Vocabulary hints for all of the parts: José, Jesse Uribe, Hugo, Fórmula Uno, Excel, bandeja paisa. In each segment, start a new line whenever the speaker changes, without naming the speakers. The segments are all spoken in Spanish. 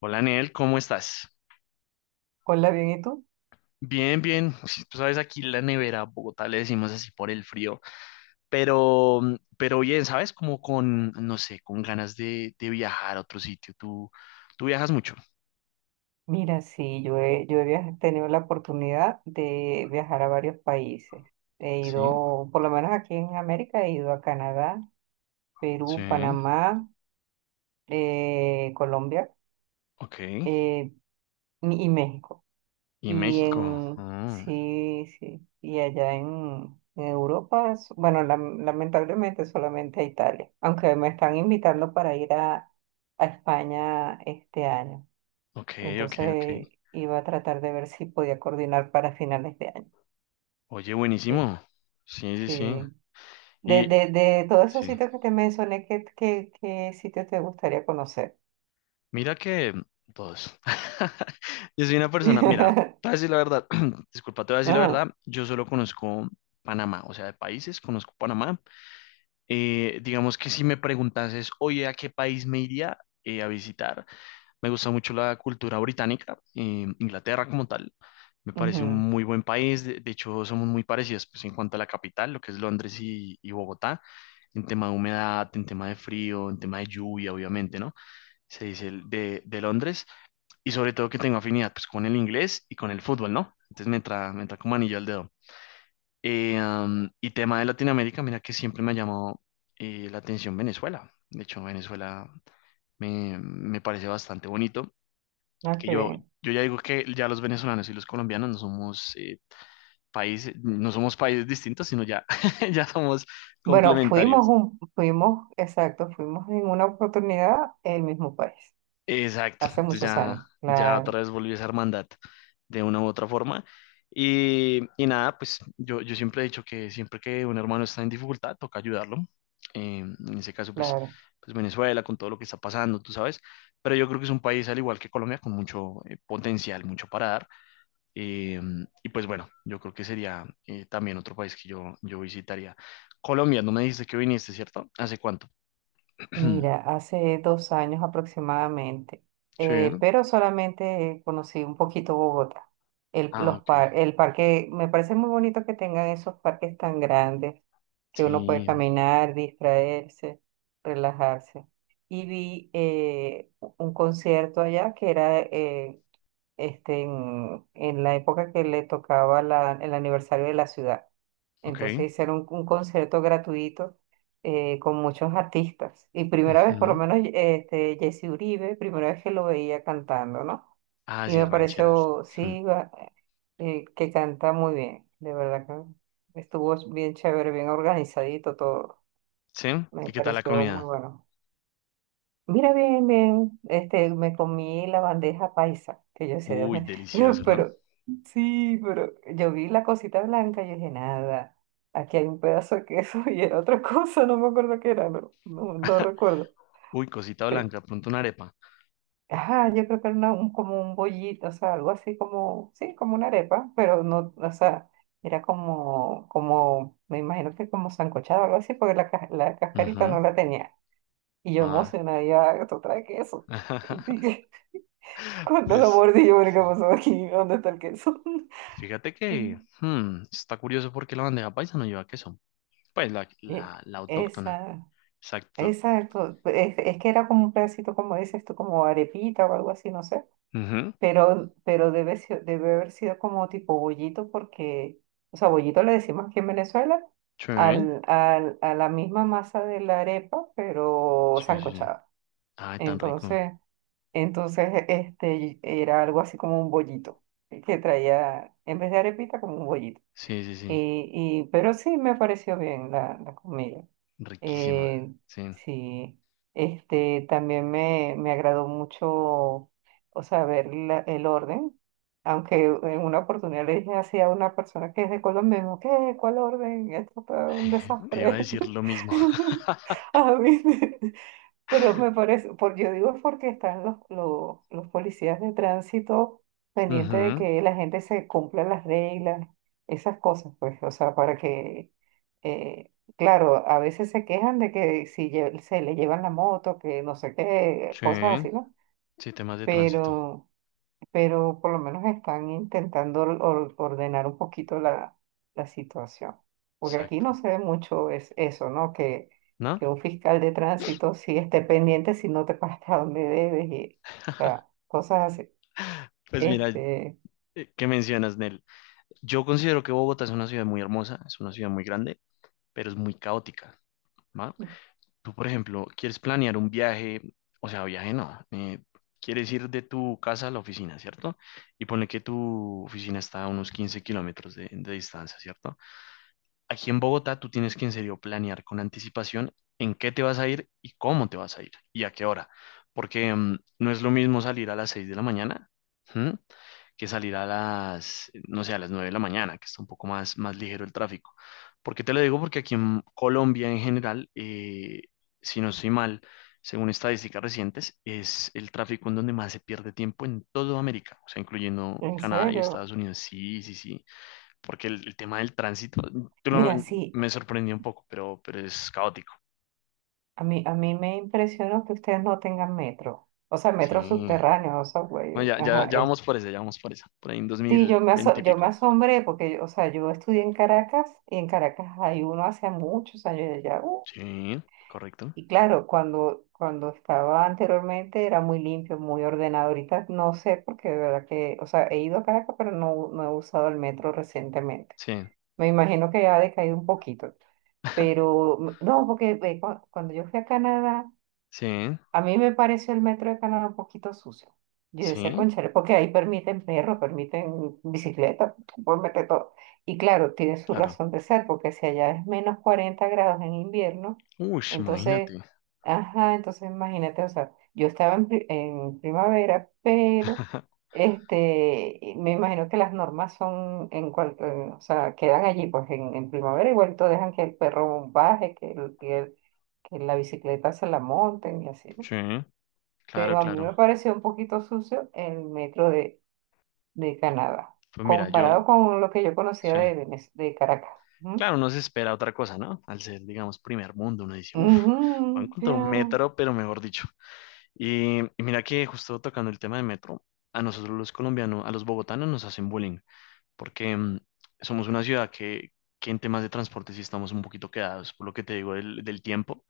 Hola, Nel, ¿cómo estás?
Hola, bien, ¿y tú?
Bien, bien. Sí, tú sabes, aquí la nevera, Bogotá le decimos así por el frío, pero bien, ¿sabes? Como con, no sé, con ganas de viajar a otro sitio. Tú viajas mucho.
Mira, sí, yo he tenido la oportunidad de viajar a varios países. He
Sí,
ido, por lo menos aquí en América, he ido a Canadá,
sí,
Perú, Panamá, Colombia,
ok.
eh, y México.
Y México.
Sí, sí, y allá en Europa, bueno, lamentablemente solamente a Italia, aunque me están invitando para ir a España este año.
Ok, ok, ok.
Entonces iba a tratar de ver si podía coordinar para finales de año.
Oye,
Eh,
buenísimo. Sí, sí, sí.
sí. De,
Y
de, de todos esos
sí.
sitios que te mencioné, ¿ qué sitio te gustaría conocer?
Mira que todos. Yo soy una persona, mira, te voy a decir la verdad, disculpa, te voy a decir la
Ajá,
verdad, yo solo conozco Panamá, o sea, de países, conozco Panamá. Digamos que si me preguntases, oye, ¿a qué país me iría a visitar? Me gusta mucho la cultura británica, Inglaterra como tal. Me parece un
ujú.
muy buen país, de hecho somos muy parecidos pues, en cuanto a la capital, lo que es Londres y Bogotá, en tema de humedad, en tema de frío, en tema de lluvia, obviamente, ¿no? Se dice el de Londres y sobre todo que tengo afinidad pues con el inglés y con el fútbol, ¿no? Entonces me entra como anillo al dedo. Y tema de Latinoamérica, mira que siempre me ha llamado la atención Venezuela. De hecho, Venezuela me parece bastante bonito.
Ah,
Que
qué
yo,
bien.
yo ya digo que ya los venezolanos y los colombianos no somos países, no somos países distintos, sino ya, ya somos
Bueno,
complementarios.
exacto, fuimos en una oportunidad el mismo país,
Exacto,
hace
entonces
muchos
ya,
años,
ya otra
claro,
vez volvió esa hermandad de una u otra forma. Y nada, pues yo siempre he dicho que siempre que un hermano está en dificultad, toca ayudarlo. En ese caso, pues,
claro.
pues Venezuela, con todo lo que está pasando, tú sabes. Pero yo creo que es un país, al igual que Colombia, con mucho potencial, mucho para dar. Eh, y pues bueno, yo creo que sería también otro país que yo visitaría. Colombia, no me dijiste que viniste, ¿cierto? ¿Hace cuánto?
Mira, hace dos años aproximadamente,
Sí.
pero solamente conocí un poquito Bogotá. El,
Ah,
los
ok.
par- el parque, me parece muy bonito que tengan esos parques tan grandes, que uno puede
Sí,
caminar, distraerse, relajarse. Y vi un concierto allá que era en la época que le tocaba el aniversario de la ciudad.
ok.
Entonces hicieron un concierto gratuito con muchos artistas. Y primera vez, por lo
Ujú.
menos, este, Jesse Uribe, primera vez que lo veía cantando, ¿no?
Ah,
Y
sí,
me
rancheras.
pareció,
Ujú.
sí, que canta muy bien. De verdad que estuvo bien chévere, bien organizadito todo.
¿Sí?
Me
¿Y qué tal la
pareció muy
comida?
bueno. Mira, bien, bien, este, me comí la bandeja paisa, que yo sé, Dios
Uy,
mío,
delicioso, ¿no?
pero, sí, pero yo vi la cosita blanca y dije, nada, aquí hay un pedazo de queso y era otra cosa, no me acuerdo qué era, no, no, no recuerdo.
Uy, cosita
Eh,
blanca, pronto una arepa.
Ajá, yo creo que era como un bollito, o sea, algo así como, sí, como una arepa, pero no, o sea, era como, como, me imagino que como sancochado o algo así, porque la cascarita
Ujú.
no la tenía. Y yo
Ah,
emocionada, ya, esto trae queso. Cuando lo
pues,
mordí, yo, bueno, ¿qué
sí.
pasó aquí? ¿Dónde está el queso?
Fíjate que está curioso porque la bandeja paisa no lleva queso. Pues la,
Y
la, la autóctona.
Esa,
Exacto.
esa, es que era como un pedacito, como dices tú, como arepita o algo así, no sé.
Ujú.
Pero, debe haber sido como tipo bollito, porque, o sea, bollito le decimos aquí en Venezuela
Sí,
a la misma masa de la arepa, pero
sí, sí. Sí.
sancochada.
Ay, tan rico.
Entonces, entonces, este, era algo así como un bollito, que traía, en vez de arepita, como un bollito.
Sí, sí, sí.
Pero sí me pareció bien la comida.
Riquísima.
Eh,
Sí.
sí, este, también me agradó mucho, o sea, ver el orden, aunque en una oportunidad le dije así a una persona que es de Colombia, y me dijo, ¿qué? ¿Cuál orden? Esto fue un
Te iba a
desastre.
decir lo mismo.
A mí. Pero me parece, por, yo digo es porque están los policías de tránsito pendientes de
Ujú.
que la gente se cumpla las reglas, esas cosas, pues, o sea, para que, eh, claro, a veces se quejan de que si se le llevan la moto, que no sé qué,
Sí.
cosas así, ¿no?
Sí, temas de tránsito.
Pero pero por lo menos están intentando ordenar un poquito la situación. Porque aquí no
Exacto.
se ve mucho es eso, ¿no?
¿No?
Que un fiscal de tránsito sí esté pendiente si no te pagas a donde debes y, o sea, cosas así.
Pues mira,
Este,
¿qué mencionas, Nel? Yo considero que Bogotá es una ciudad muy hermosa, es una ciudad muy grande, pero es muy caótica, ¿va? Tú, por ejemplo, quieres planear un viaje, o sea, viaje no, quieres ir de tu casa a la oficina, ¿cierto? Y ponle que tu oficina está a unos 15 km de distancia, ¿cierto? Aquí en Bogotá tú tienes que en serio planear con anticipación en qué te vas a ir y cómo te vas a ir y a qué hora. Porque no es lo mismo salir a las 6 de la mañana. ¿M? Que salir a las, no sé, a las 9 de la mañana, que está un poco más, más ligero el tráfico. ¿Por qué te lo digo? Porque aquí en Colombia en general, si no estoy mal, según estadísticas recientes, es el tráfico en donde más se pierde tiempo en toda América, o sea, incluyendo
en
Canadá y
serio.
Estados Unidos. Sí, sí, sí, porque el tema del tránsito tú lo-
Mira, sí,
me sorprendió un poco, pero es caótico.
a mí me impresionó que ustedes no tengan metro. O sea,
Sí.
metro subterráneo, o sea, güey,
No, ya, ya,
ajá.
ya vamos por esa, ya vamos por esa. Por ahí en
Sí,
2020 y
yo me
pico.
asombré porque, o sea, yo estudié en Caracas y en Caracas hay uno hace muchos años ya.
Sí, correcto.
Y claro, cuando estaba anteriormente era muy limpio, muy ordenado. Ahorita no sé porque de verdad que, o sea, he ido a Caracas, pero no, no he usado el metro recientemente.
Sí,
Me imagino que ya ha decaído un poquito. Pero no, porque ve, cuando yo fui a Canadá.
sí,
A mí me pareció el metro de Canadá un poquito sucio. Yo decía,
sí,
cónchale, porque ahí permiten perros, permiten bicicleta, pueden meter todo. Y claro, tiene su
claro.
razón de ser, porque si allá es menos 40 grados en invierno,
Uy,
entonces,
imagínate.
ajá, entonces imagínate, o sea, yo estaba en primavera, pero este, y me imagino que las normas son en cuanto, o sea, quedan allí, pues en primavera igual todo dejan que el perro baje, que la bicicleta se la monten y así, ¿no?
Sí, claro,
Pero a mí me
claro.
pareció un poquito sucio el metro de Canadá,
Pues mira, yo,
comparado con lo que yo conocía
sí.
de, de Caracas. Ujú.
Claro, uno se espera otra cosa, ¿no? Al ser, digamos, primer mundo, uno dice, uff, van a
Ujú,
encontrar un
claro.
metro, pero mejor dicho. Y mira que justo tocando el tema de metro, a nosotros los colombianos, a los bogotanos nos hacen bullying, porque somos una ciudad que en temas de transporte sí estamos un poquito quedados, por lo que te digo del tiempo.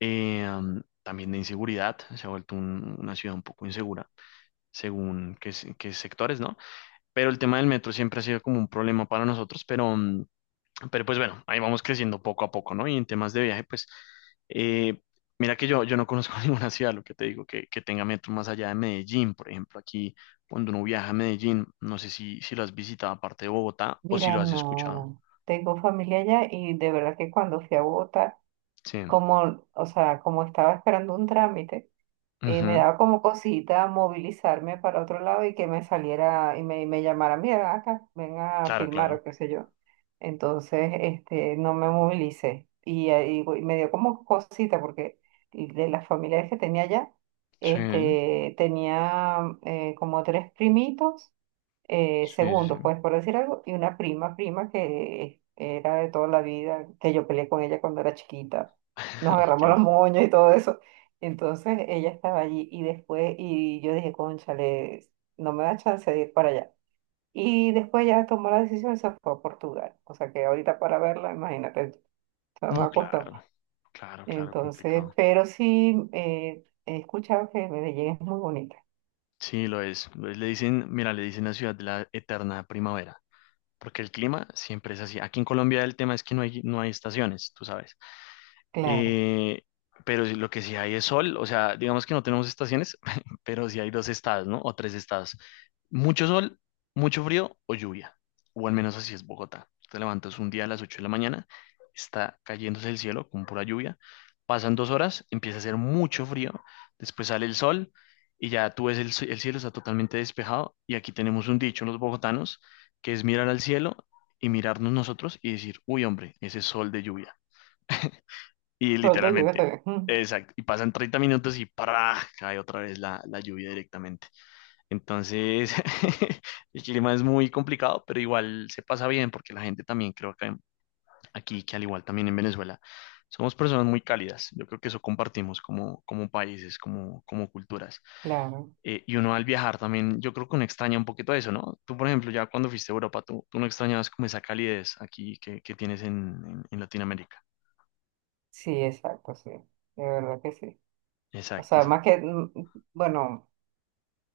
También de inseguridad, se ha vuelto una ciudad un poco insegura, según qué sectores, ¿no? Pero el tema del metro siempre ha sido como un problema para nosotros, pero pues bueno, ahí vamos creciendo poco a poco, ¿no? Y en temas de viaje, pues eh, mira que yo no conozco ninguna ciudad, lo que te digo, que tenga metro más allá de Medellín. Por ejemplo, aquí cuando uno viaja a Medellín, no sé si lo has visitado aparte de Bogotá o si
Mira,
lo has escuchado.
no, tengo familia allá y de verdad que cuando fui a Bogotá,
Sí.
como, o sea, como estaba esperando un trámite, y me
Ujú.
daba como cosita movilizarme para otro lado y que me saliera y me llamara, mira, ven acá, ven a
Claro,
filmar
claro.
o qué sé yo. Entonces, este, no me movilicé y, me dio como cosita porque de las familiares que tenía allá,
Sí,
este, tenía como tres primitos,
sí, sí. Sí.
segundos, pues por decir algo, y prima que era de toda la vida, que yo peleé con ella cuando era chiquita. Nos agarramos los
Ok.
moños y todo eso. Entonces ella estaba allí y después, y yo dije, cónchale, no me da chance de ir para allá. Y después ya tomó la decisión y se fue a Portugal. O sea que ahorita para verla, imagínate, no
No,
me cuesta más.
claro. Claro, claro,
Entonces,
complicado.
pero sí he escuchado que Medellín es muy bonita.
Sí, lo es. Lo es. Le dicen, mira, le dicen la ciudad de la eterna primavera. Porque el clima siempre es así. Aquí en Colombia el tema es que no hay estaciones, tú sabes.
Claro.
Eh, pero lo que sí hay es sol, o sea, digamos que no tenemos estaciones, pero sí hay dos estados, ¿no? O tres estados. Mucho sol, mucho frío o lluvia. O al menos así es Bogotá. Te levantas un día a las 8 de la mañana, está cayéndose el cielo con pura lluvia. Pasan 2 horas, empieza a hacer mucho frío, después sale el sol y ya tú ves el cielo, está totalmente despejado. Y aquí tenemos un dicho los bogotanos, que es mirar al cielo y mirarnos nosotros y decir, uy, hombre, ese sol de lluvia. Y
Sol de lluvia
literalmente,
también.
exacto. Y pasan 30 minutos y ¡para! Cae otra vez la lluvia directamente. Entonces, el clima es muy complicado, pero igual se pasa bien porque la gente también creo que aquí, que al igual también en Venezuela, somos personas muy cálidas. Yo creo que eso compartimos como países, como culturas.
Claro.
Y uno al viajar también, yo creo que uno extraña un poquito eso, ¿no? Tú, por ejemplo, ya cuando fuiste a Europa, tú no extrañabas como esa calidez aquí que tienes en Latinoamérica.
Sí, exacto, sí. De verdad que sí. O
Exacto,
sea,
exacto.
más que, bueno,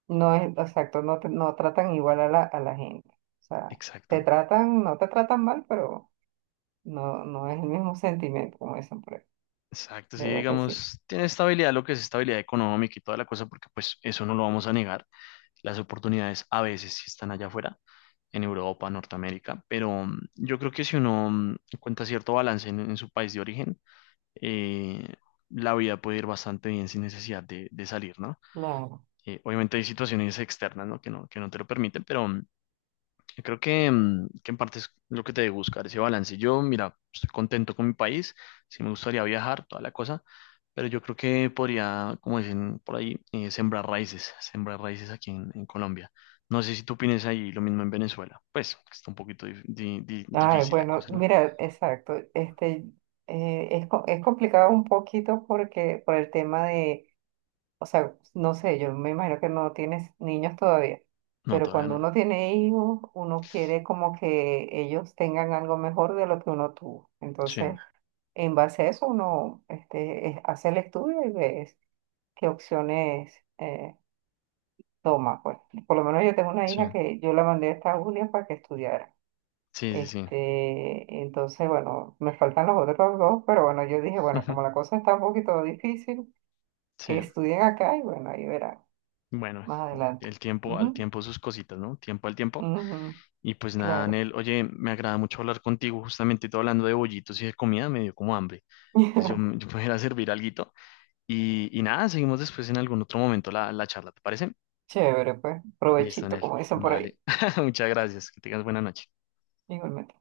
no es exacto, no, no tratan igual a a la gente. O sea, te
Exacto.
tratan, no te tratan mal, pero no, no es el mismo sentimiento, como dicen por ahí.
Exacto,
De
sí,
verdad que sí.
digamos, tiene estabilidad lo que es estabilidad económica y toda la cosa, porque pues eso no lo vamos a negar. Las oportunidades a veces sí están allá afuera, en Europa, Norteamérica, pero yo creo que si uno encuentra cierto balance en su país de origen, eh, la vida puede ir bastante bien sin necesidad de salir, ¿no?
Claro.
Obviamente hay situaciones externas, ¿no? Que no te lo permiten, pero creo que en parte es lo que te debe buscar, ese balance. Yo, mira, estoy contento con mi país, sí me gustaría viajar, toda la cosa, pero yo creo que podría, como dicen por ahí, sembrar raíces aquí en Colombia. No sé si tú opinas ahí lo mismo en Venezuela. Pues está un poquito dif- di- di-
Ay,
difícil la
bueno,
cosa, ¿no?
mira, exacto. Este, es complicado un poquito porque, por el tema de, o sea, no sé, yo me imagino que no tienes niños todavía,
No,
pero
todavía
cuando
no.
uno tiene hijos, uno quiere como que ellos tengan algo mejor de lo que uno tuvo.
Sí,
Entonces, en base a eso, uno este, hace el estudio y ves qué opciones. Toma, pues, por lo menos yo tengo una
sí,
hija que yo la mandé a Estados Unidos para que estudiara.
sí, sí, sí.
Este, entonces, bueno, me faltan los otros dos, pero bueno, yo dije, bueno, como la cosa está un poquito difícil,
Sí,
que estudien acá y bueno, ahí verán
bueno,
más adelante.
el tiempo al
Ujú,
tiempo sus cositas, ¿no? Tiempo al tiempo.
ujú,
Y pues nada,
claro.
Anel, oye, me agrada mucho hablar contigo, justamente todo hablando de bollitos y de comida, me dio como hambre. Entonces yo me voy a ir a servir alguito y nada, seguimos después en algún otro momento la charla, ¿te parece?
Chévere, pues,
Listo,
provechito,
Anel,
como dicen por ahí,
vale. Muchas gracias, que tengas buena noche.
igualmente.